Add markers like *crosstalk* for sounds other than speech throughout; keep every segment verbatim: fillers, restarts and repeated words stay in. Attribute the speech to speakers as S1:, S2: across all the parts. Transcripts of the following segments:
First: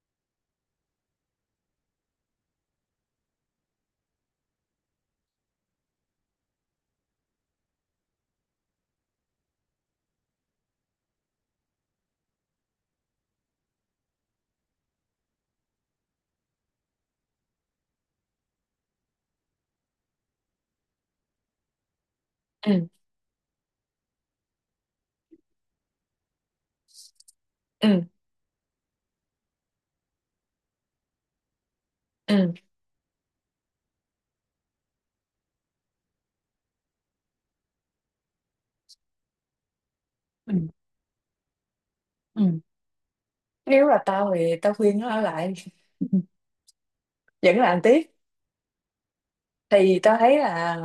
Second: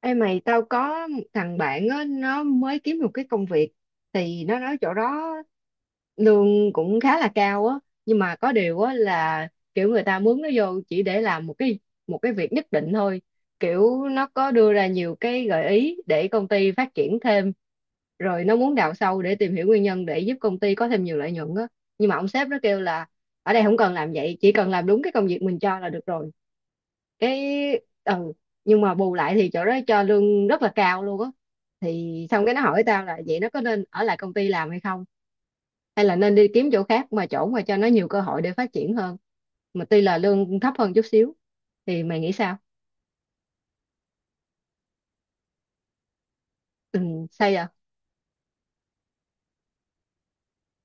S1: Ê mày, tao có một thằng bạn á, nó mới kiếm được cái công việc thì nó nói chỗ đó lương cũng khá là cao á. Nhưng mà có điều á là kiểu người ta mướn nó vô chỉ để làm một cái một cái việc nhất định thôi, kiểu nó có đưa ra nhiều cái gợi ý để công ty phát triển thêm, rồi nó muốn đào sâu để tìm hiểu nguyên nhân để giúp công ty có thêm nhiều lợi nhuận á. Nhưng mà ông sếp nó
S2: Ừ,
S1: kêu là ở đây không cần làm vậy, chỉ cần làm đúng cái công việc mình cho là được rồi. Cái
S2: ừ,
S1: ừ, nhưng mà bù lại thì chỗ đó cho lương rất là cao luôn á. Thì xong
S2: ừ,
S1: cái nó hỏi tao là vậy nó có nên ở lại công ty làm hay không, hay là nên đi kiếm chỗ khác, mà chỗ mà cho nó nhiều cơ hội để phát triển hơn mà tuy là
S2: ừ,
S1: lương thấp hơn chút xíu. Thì mày nghĩ
S2: ừ.
S1: sao?
S2: Nếu là tao thì tao khuyên nó ở lại. *laughs*
S1: Ừ, sao
S2: Vẫn
S1: vậy?
S2: làm tiếp. Thì tao thấy là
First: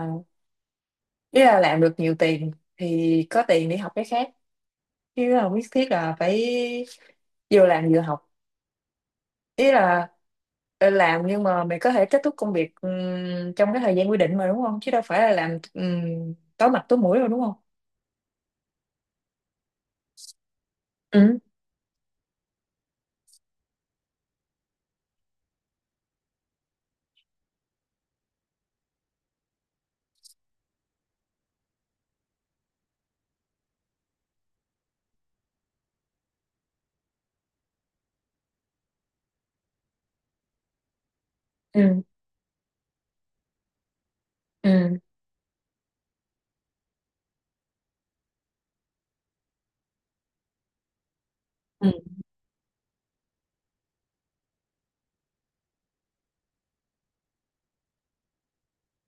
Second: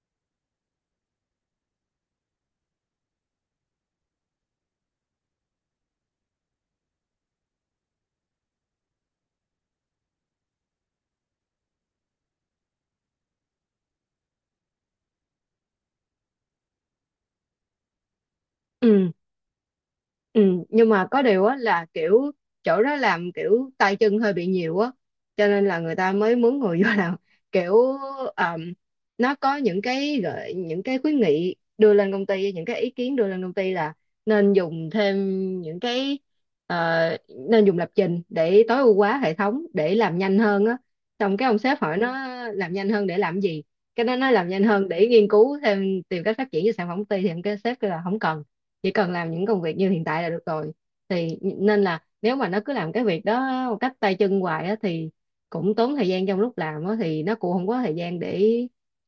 S2: nếu là làm được nhiều tiền thì có tiền để học cái khác, chứ không nhất thiết là phải vừa làm vừa học. Ý là ờ, làm, nhưng mà mày có thể kết thúc công việc ừm, trong cái thời gian quy định mà, đúng không? Chứ đâu phải là làm ừm, tối mặt tối mũi đâu, đúng không?
S1: Ừ, ừ, nhưng mà có
S2: Ừ,
S1: điều á là kiểu chỗ đó làm kiểu tay chân hơi bị nhiều á, cho nên là người ta mới mướn người vô làm kiểu, um, nó có những cái gợi những cái khuyến nghị đưa lên công ty, những cái ý kiến đưa lên công ty là nên dùng thêm những cái, ờ, nên dùng lập trình để tối ưu hóa hệ thống để làm nhanh hơn á. Xong cái ông sếp hỏi
S2: ừ,
S1: nó làm nhanh hơn để làm gì, cái nó nói làm nhanh hơn
S2: ừ,
S1: để nghiên cứu thêm, tìm cách phát triển cho sản phẩm của công ty, thì ông cái sếp kêu là không cần, chỉ cần làm những công việc như hiện tại là được rồi. Thì nên
S2: ừ,
S1: là nếu mà nó cứ làm cái việc đó một cách tay chân hoài á thì cũng tốn thời gian, trong lúc làm á thì nó cũng không có thời gian để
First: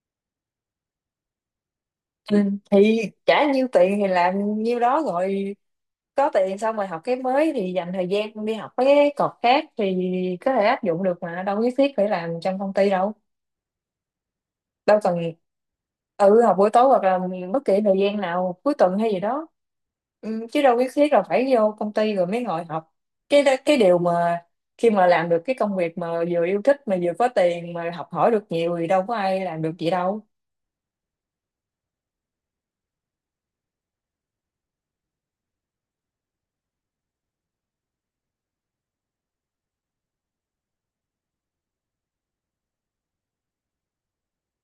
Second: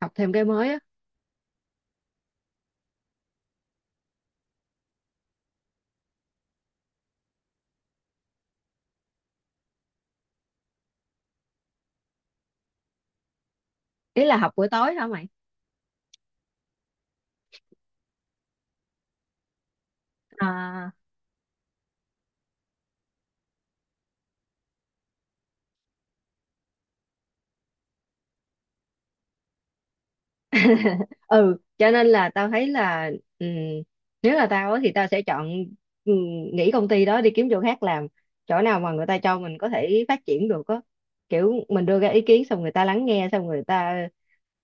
S1: học thêm cái mới á.
S2: ừ. Thì trả nhiêu tiền thì làm nhiêu đó rồi. Có tiền xong rồi học cái mới, thì dành thời gian con đi học mấy cái cột khác thì có thể áp dụng được, mà đâu nhất thiết phải làm trong công ty đâu.
S1: Ý là học buổi tối
S2: Đâu
S1: hả
S2: cần.
S1: mày?
S2: Ừ, học buổi tối hoặc là bất kỳ thời gian nào, cuối tuần hay gì đó. Ừ, chứ đâu nhất
S1: À,
S2: thiết là phải vô công ty rồi mới ngồi học. Cái cái điều mà khi mà làm được cái công việc mà vừa yêu thích mà vừa có tiền mà học hỏi được nhiều thì đâu có ai làm được gì đâu.
S1: *laughs* ừ, cho nên là tao thấy là, ừm, nếu là tao á thì tao sẽ chọn, ừm, nghỉ công ty đó đi kiếm chỗ khác làm, chỗ nào mà người ta cho mình có thể phát triển được á, kiểu mình đưa ra ý kiến xong người ta lắng nghe, xong người ta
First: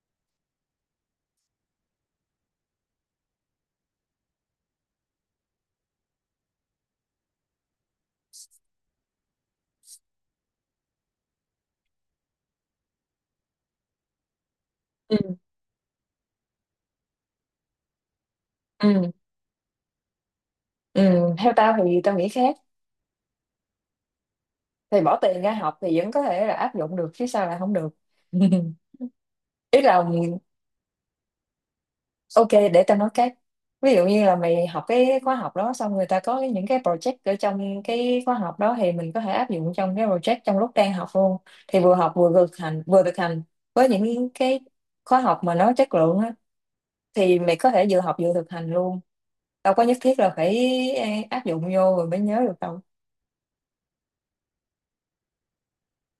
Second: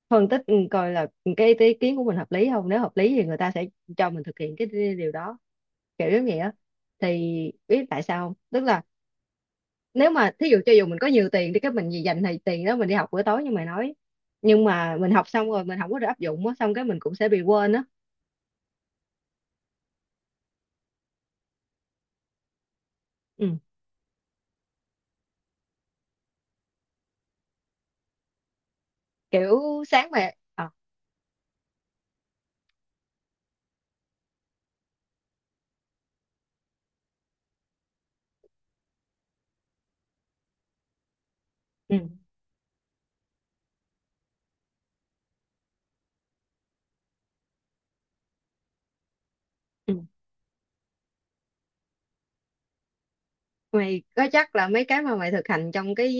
S1: phân tích ừ, coi là cái ý kiến của mình hợp lý không. Nếu hợp lý thì người ta sẽ cho mình thực hiện cái điều đó, kiểu giống vậy á. Thì biết tại sao không, tức là nếu mà thí dụ cho dù mình có nhiều tiền đi, cái mình gì dành thì tiền đó mình đi học bữa tối như mày nói, nhưng mà mình
S2: Ừ,
S1: học xong rồi mình không có được áp dụng á, xong cái mình cũng sẽ bị quên á.
S2: ừ, ừ. Theo tao thì tao nghĩ khác.
S1: Ừ.
S2: Thì bỏ tiền ra học thì vẫn có thể là áp dụng được, chứ sao là không được. *laughs* Ý
S1: Kiểu
S2: là,
S1: sáng về ờ
S2: ok, để tao nói cái ví dụ. Như là mày học cái khóa học đó, xong người ta có cái- những cái project ở trong cái khóa học đó thì mình có thể áp dụng trong cái project trong lúc đang học luôn. Thì
S1: ừ.
S2: vừa học vừa thực hành vừa thực hành với những cái khóa học mà nó chất lượng á, thì mày có thể vừa học vừa thực hành luôn, đâu có nhất
S1: ừ.
S2: thiết là phải áp dụng vô rồi mới nhớ được đâu.
S1: mày có chắc là mấy cái mà mày thực hành trong cái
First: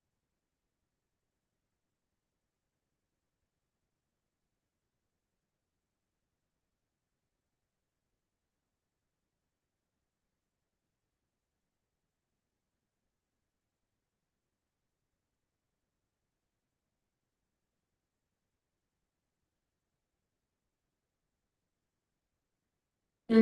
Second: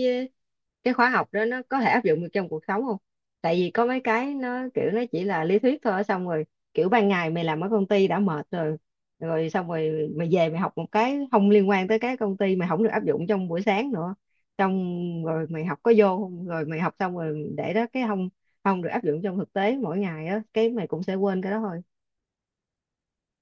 S1: cái khóa học đó nó có thể áp dụng được trong cuộc sống không? Tại vì có mấy cái nó kiểu nó chỉ là lý thuyết thôi, xong rồi kiểu ban ngày mày làm ở công ty đã mệt rồi, rồi xong rồi mày về mày học một cái không liên quan tới cái công ty, mày không được áp dụng trong buổi sáng nữa, xong rồi mày học có vô không, rồi mày học xong rồi để đó, cái không không được áp dụng trong thực tế mỗi ngày á, cái mày cũng sẽ quên cái đó thôi.
S2: Ừ.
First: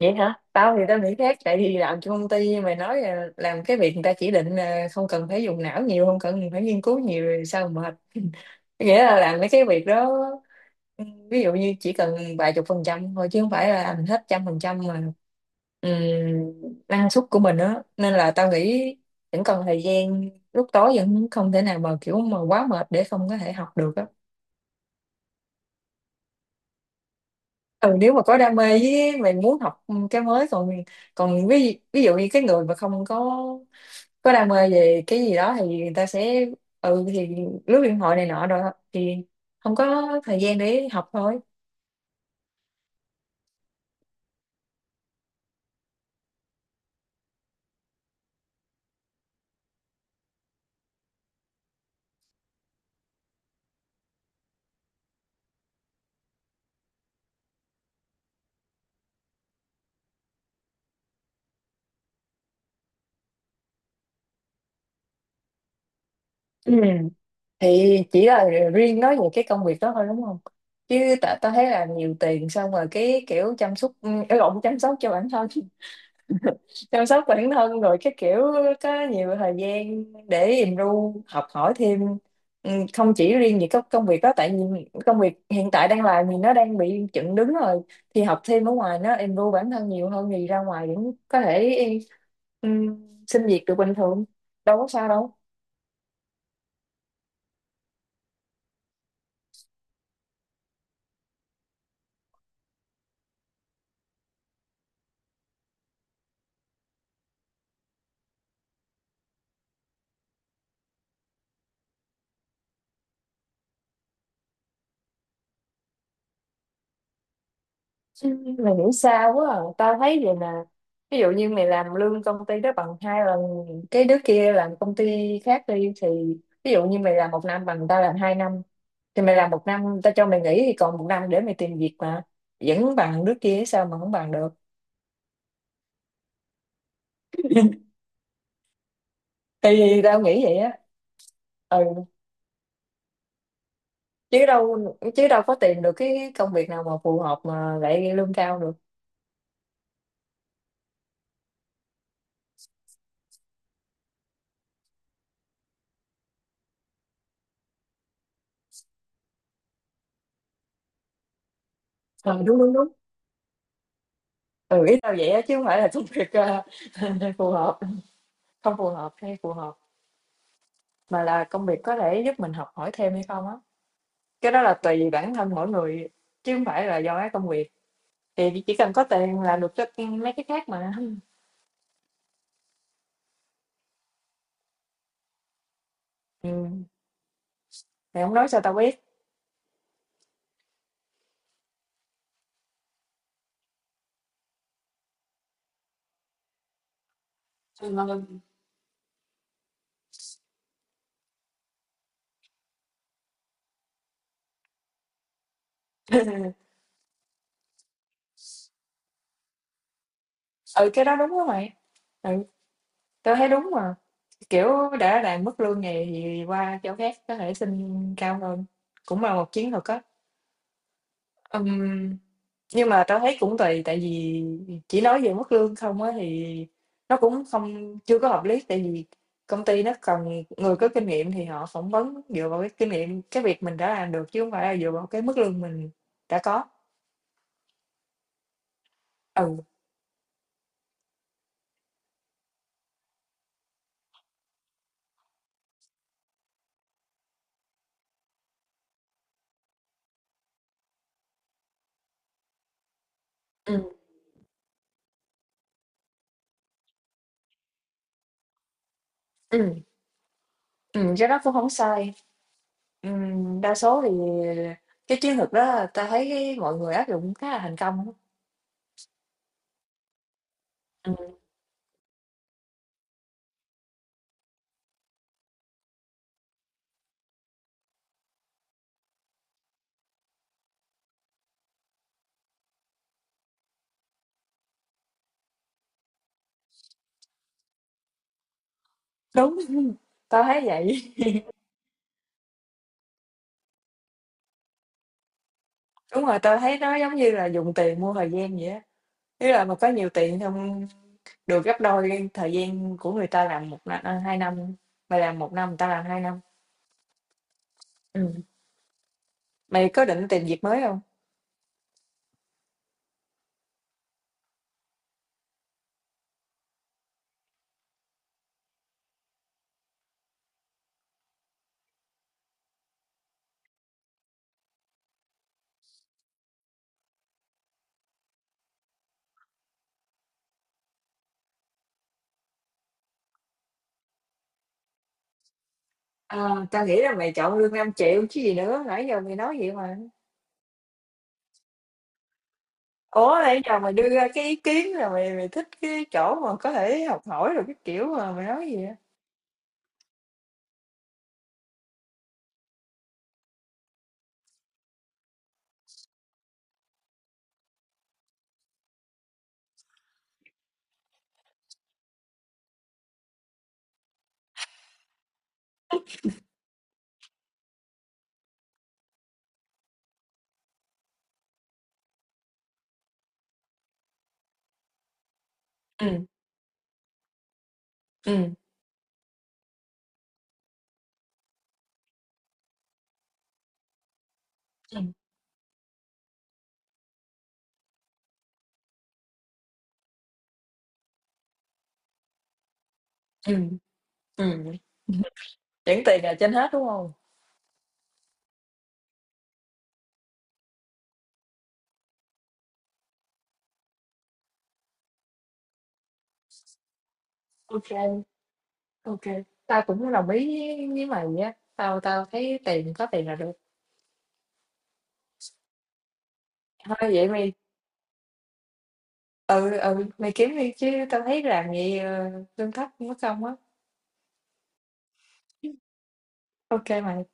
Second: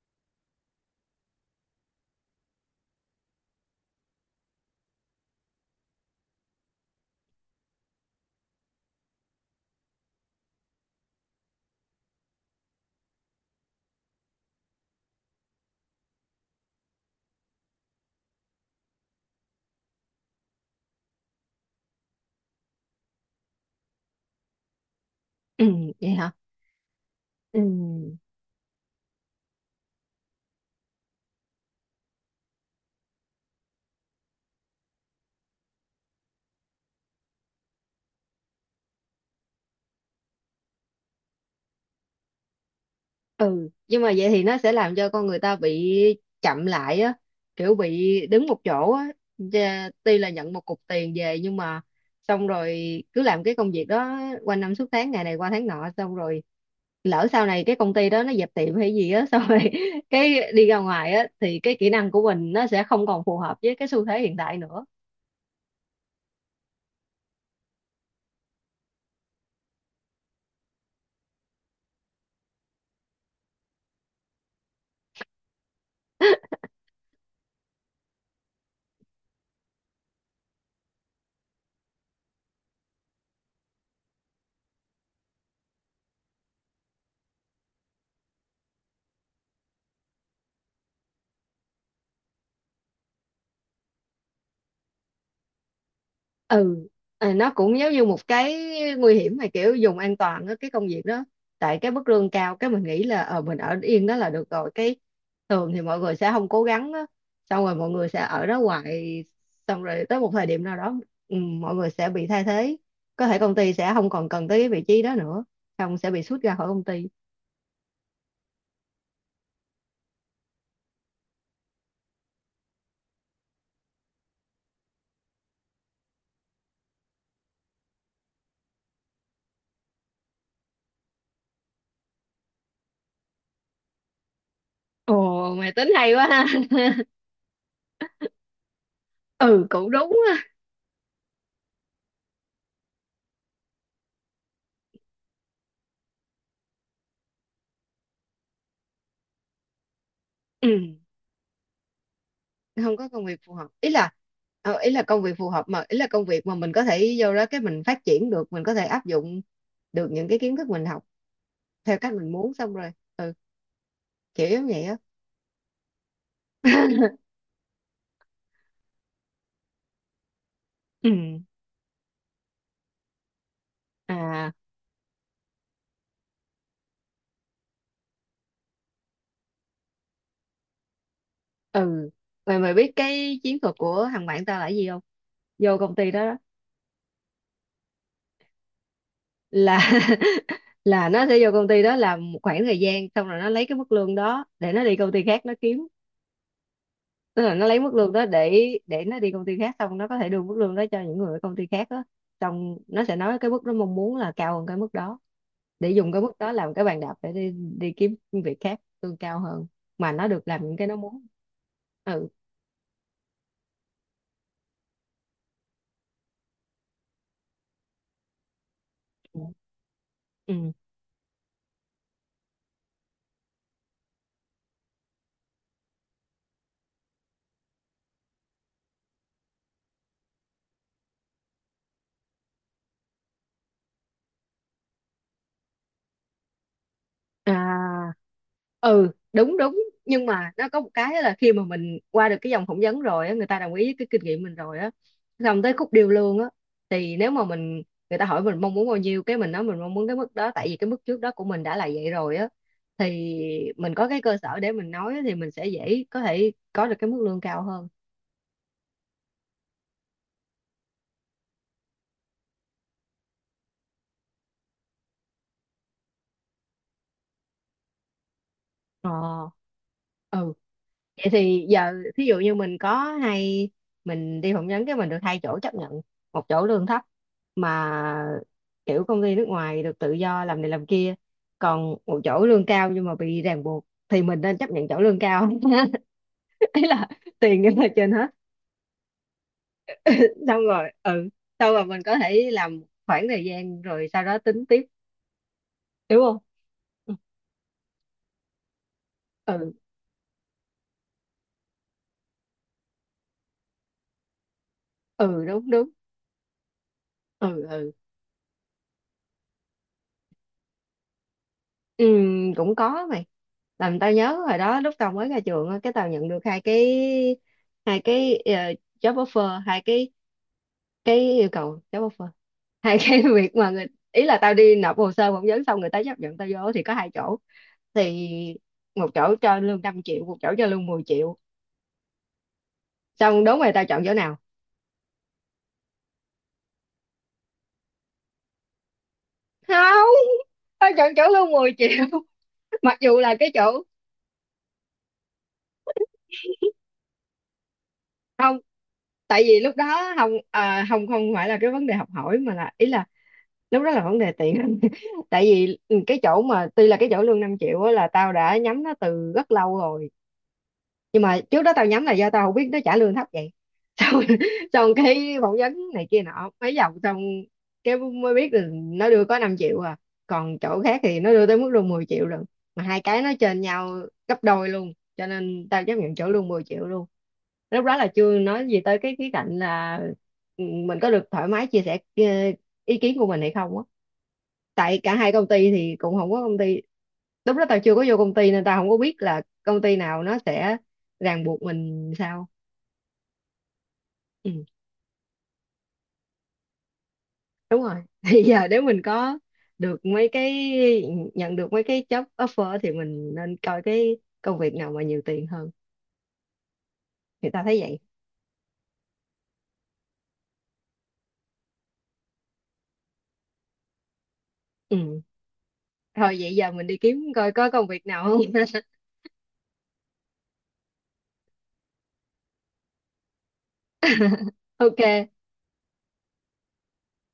S2: Vậy hả? Tao thì tao nghĩ khác. Tại vì làm cho công ty, mày nói là làm cái việc người ta chỉ định, là không cần phải dùng não nhiều, không cần phải nghiên cứu nhiều, rồi sao mà mệt? *laughs* Nghĩa là làm mấy cái việc đó ví dụ như chỉ cần vài chục phần trăm thôi, chứ không phải là làm hết trăm phần trăm mà, ừm, năng suất của mình đó, nên là tao nghĩ vẫn còn thời gian lúc tối, vẫn không thể nào mà kiểu mà quá mệt để không có thể học được á.
S1: *clears throat* vậy hả? Ừ.
S2: Ừ, nếu mà có đam mê, với mày muốn học cái mới, còn còn ví ví dụ như cái người mà không có có đam mê về cái gì đó thì người ta sẽ, ừ thì lướt điện thoại này nọ rồi, thì không có thời gian để học thôi.
S1: Ừ, nhưng mà vậy thì nó sẽ làm cho con người ta bị chậm lại á, kiểu bị đứng một chỗ á. Dạ, tuy là nhận một cục tiền về nhưng mà xong rồi cứ làm cái công việc đó qua năm suốt tháng, ngày này qua tháng nọ, xong rồi lỡ sau này cái công ty đó nó dẹp tiệm hay gì á, xong rồi *laughs* cái đi ra ngoài á thì cái kỹ năng của mình nó sẽ không còn phù hợp với cái xu thế hiện tại nữa.
S2: Ừ. Thì chỉ là riêng nói về cái công việc đó thôi, đúng không? Chứ ta, ta thấy là nhiều tiền xong rồi cái kiểu chăm sóc, ừ, lộn, chăm sóc cho bản thân. *laughs* Chăm sóc bản thân rồi cái kiểu có nhiều thời gian để im ru học hỏi thêm. Ừ, không chỉ riêng về các công việc đó, tại vì công việc hiện tại đang làm thì nó đang bị chững đứng rồi, thì học thêm ở ngoài nó im ru bản thân nhiều hơn, thì ra ngoài vẫn có thể, ừ, xin việc được bình thường, đâu có sao đâu.
S1: Ừ, à, nó cũng giống như một cái nguy hiểm mà kiểu dùng an toàn á, cái công việc đó. Tại cái mức lương cao cái mình nghĩ là ờ mình ở yên đó là được rồi, cái thường thì mọi người sẽ không cố gắng á. Xong rồi mọi người sẽ ở đó hoài, xong rồi tới một thời điểm nào đó, ừ, mọi người sẽ bị thay thế. Có thể công ty sẽ không còn cần tới cái vị trí đó nữa, không sẽ bị sút ra khỏi công ty.
S2: Ừ, mày nghĩ sao quá à? Tao thấy vậy nè. Ví dụ như mày làm lương công ty đó bằng hai lần cái đứa kia làm công ty khác đi, thì ví dụ như mày làm một năm bằng tao làm hai năm, thì mày làm một năm, tao cho mày nghỉ thì còn một năm để mày tìm việc mà vẫn bằng đứa kia, sao mà không bằng được?
S1: Ồ, mày tính hay quá ha. *laughs* ừ, cũng
S2: Thì
S1: đúng
S2: tao
S1: á.
S2: nghĩ vậy á. Ừ, chứ đâu chứ đâu có tìm được cái công việc nào mà phù hợp mà lại lương cao được.
S1: Ừ, không có công việc phù hợp, ý là, ờ, ý là công việc phù hợp mà, ý là công việc mà mình có thể vô đó cái mình phát triển được, mình có thể áp dụng được những cái kiến thức mình học theo cách mình
S2: Ừ,
S1: muốn,
S2: đúng,
S1: xong
S2: đúng, đúng.
S1: rồi. Ừ, kiểu giống vậy
S2: Ừ,
S1: á.
S2: ý tao vậy á, chứ không phải là công việc ờ,
S1: *laughs*
S2: *laughs* phù hợp, không phù hợp hay phù hợp.
S1: ừ.
S2: Mà là công việc có thể giúp mình học hỏi thêm hay không á?
S1: À.
S2: Cái đó là tùy bản thân mỗi người, chứ không phải là do cái công việc. Thì chỉ cần có tiền là được, cho ưm, mấy cái khác mà. *laughs*
S1: Ừ, mày mày biết cái chiến thuật của thằng bạn tao là cái gì không? Vô công ty đó, đó
S2: Ừm, mày không nói sao tao biết?
S1: là *laughs* là nó sẽ vô công ty đó làm một khoảng thời gian, xong rồi nó lấy cái mức lương đó để nó đi công ty khác nó kiếm. Tức là nó lấy
S2: Ừ,
S1: mức
S2: mà—
S1: lương đó để để nó đi công ty khác, xong nó có thể đưa mức lương đó cho những người ở công ty khác đó. Xong nó sẽ nói cái mức nó mong muốn là cao hơn cái mức đó, để dùng cái mức đó làm cái bàn đạp để đi đi kiếm việc khác lương cao hơn mà nó được làm những cái
S2: ừ,
S1: nó
S2: cái đó
S1: muốn.
S2: đúng á mày,
S1: Ừ,
S2: ừ, tao thấy đúng mà, kiểu, đã làm mức lương này thì qua chỗ khác có thể xin cao hơn, cũng là một chiến thuật á.
S1: ừ
S2: Ừm. Nhưng mà tao thấy cũng tùy, tại vì chỉ nói về mức lương không á thì nó cũng không, chưa có hợp lý, tại vì công ty nó cần người có kinh nghiệm thì họ phỏng vấn dựa vào cái kinh nghiệm, cái việc mình đã làm được, chứ không phải là dựa vào cái mức lương mình đã có.
S1: à, ừ, đúng
S2: Ừ,
S1: đúng, nhưng mà nó có một cái là khi mà mình qua được cái vòng phỏng vấn rồi á, người ta đồng ý với cái kinh nghiệm mình rồi á, xong tới khúc điêu lương á, thì nếu mà mình, người ta hỏi mình mong muốn bao nhiêu, cái mình nói mình mong muốn cái mức đó tại vì cái mức trước đó của mình đã là vậy rồi á, thì
S2: ừ,
S1: mình có cái cơ sở để mình nói thì mình sẽ dễ có thể có được cái mức lương cao hơn.
S2: ừ, ừ, cái đó cũng không sai. Ừm, đa số thì cái chiến lược đó tao thấy cái mọi người áp dụng khá là thành công á.
S1: Ờ, ừ.
S2: Ừ,
S1: Vậy thì giờ thí dụ như mình có, hay mình đi phỏng vấn cái mình được hai chỗ chấp nhận, một chỗ lương thấp mà kiểu công ty nước ngoài, được tự do làm này làm kia, còn một chỗ lương cao nhưng mà bị ràng buộc, thì mình nên chấp nhận chỗ lương cao. *laughs* Ý là tiền nhưng mà trên hết.
S2: đúng, tao thấy
S1: Xong rồi
S2: vậy.
S1: ừ, xong rồi mình có thể làm khoảng thời gian rồi sau đó tính tiếp,
S2: *laughs*
S1: đúng
S2: Đúng
S1: không?
S2: rồi, tao thấy nó giống như là dùng tiền mua thời gian vậy á. Ý là
S1: Ừ,
S2: mà có nhiều tiền, không được gấp đôi cái thời gian của người ta làm một năm, à, hai năm, mày làm
S1: ừ
S2: một
S1: đúng
S2: năm, người ta
S1: đúng.
S2: làm hai năm.
S1: Ừ ừ.
S2: Ừm. Mày có định tìm việc mới không?
S1: Ừ, cũng có mày. Làm tao nhớ hồi đó lúc tao mới ra trường á, cái tao nhận được hai cái hai cái ờ, job offer, hai cái cái yêu cầu job offer, hai *laughs* cái việc mà người, ý là tao đi nộp hồ sơ phỏng vấn xong người ta chấp nhận tao vô thì có hai chỗ, thì một chỗ cho lương năm triệu, một chỗ cho lương mười triệu. Xong đố mày tao chọn chỗ nào?
S2: Ờ, tao nghĩ là mày chọn lương năm triệu chứ gì nữa, nãy giờ mày nói vậy mà.
S1: Không, tao chọn chỗ lương mười triệu. *laughs* mặc dù là
S2: Ủa,
S1: cái
S2: nãy giờ
S1: chỗ,
S2: mày đưa ra cái ý kiến là mày mày thích cái chỗ mà có thể học hỏi rồi cái kiểu mà, mày
S1: không,
S2: nói gì vậy?
S1: tại vì lúc đó không, à, không không phải là cái vấn đề học hỏi mà là, ý là lúc đó là vấn đề tiền. *laughs* tại vì ừ, cái chỗ mà tuy là cái chỗ lương năm triệu á là tao đã nhắm nó từ rất lâu rồi, nhưng mà trước đó tao nhắm là do tao không biết nó trả lương thấp vậy. Xong, *laughs* xong cái phỏng vấn này kia nọ mấy vòng, xong cái mới biết là nó đưa có năm triệu à, còn chỗ khác thì nó đưa tới mức luôn mười triệu rồi, mà hai cái nó trên nhau gấp đôi luôn, cho nên tao chấp
S2: Ừ,
S1: nhận chỗ luôn mười triệu luôn. Lúc đó là chưa
S2: ừ,
S1: nói gì tới cái khía cạnh là, ừ, mình có được thoải mái chia sẻ ừ, ý kiến của mình hay không á. Tại
S2: ừ.
S1: cả hai công ty thì cũng không có công ty, lúc đó tao chưa có vô công ty nên tao không có biết là công ty nào nó sẽ ràng buộc mình sao.
S2: ừm,
S1: Ừ,
S2: ừm, Vẫn tiền là trên hết, đúng không?
S1: đúng rồi, *laughs* thì giờ nếu mình có được mấy cái, nhận được mấy cái job offer thì mình nên coi cái công việc nào mà nhiều tiền hơn, thì tao thấy
S2: Ok,
S1: vậy.
S2: ok, tao cũng đồng ý với với mày á, tao tao thấy tiền, có tiền là được.
S1: Ừ. Thôi vậy giờ mình
S2: Thôi
S1: đi kiếm
S2: vậy
S1: coi
S2: mày.
S1: có công việc nào không. *laughs*
S2: Ừ, ừ, mày kiếm đi, chứ tao thấy làm vậy, ờ, lương thấp mất công á.
S1: ok.
S2: OK mày.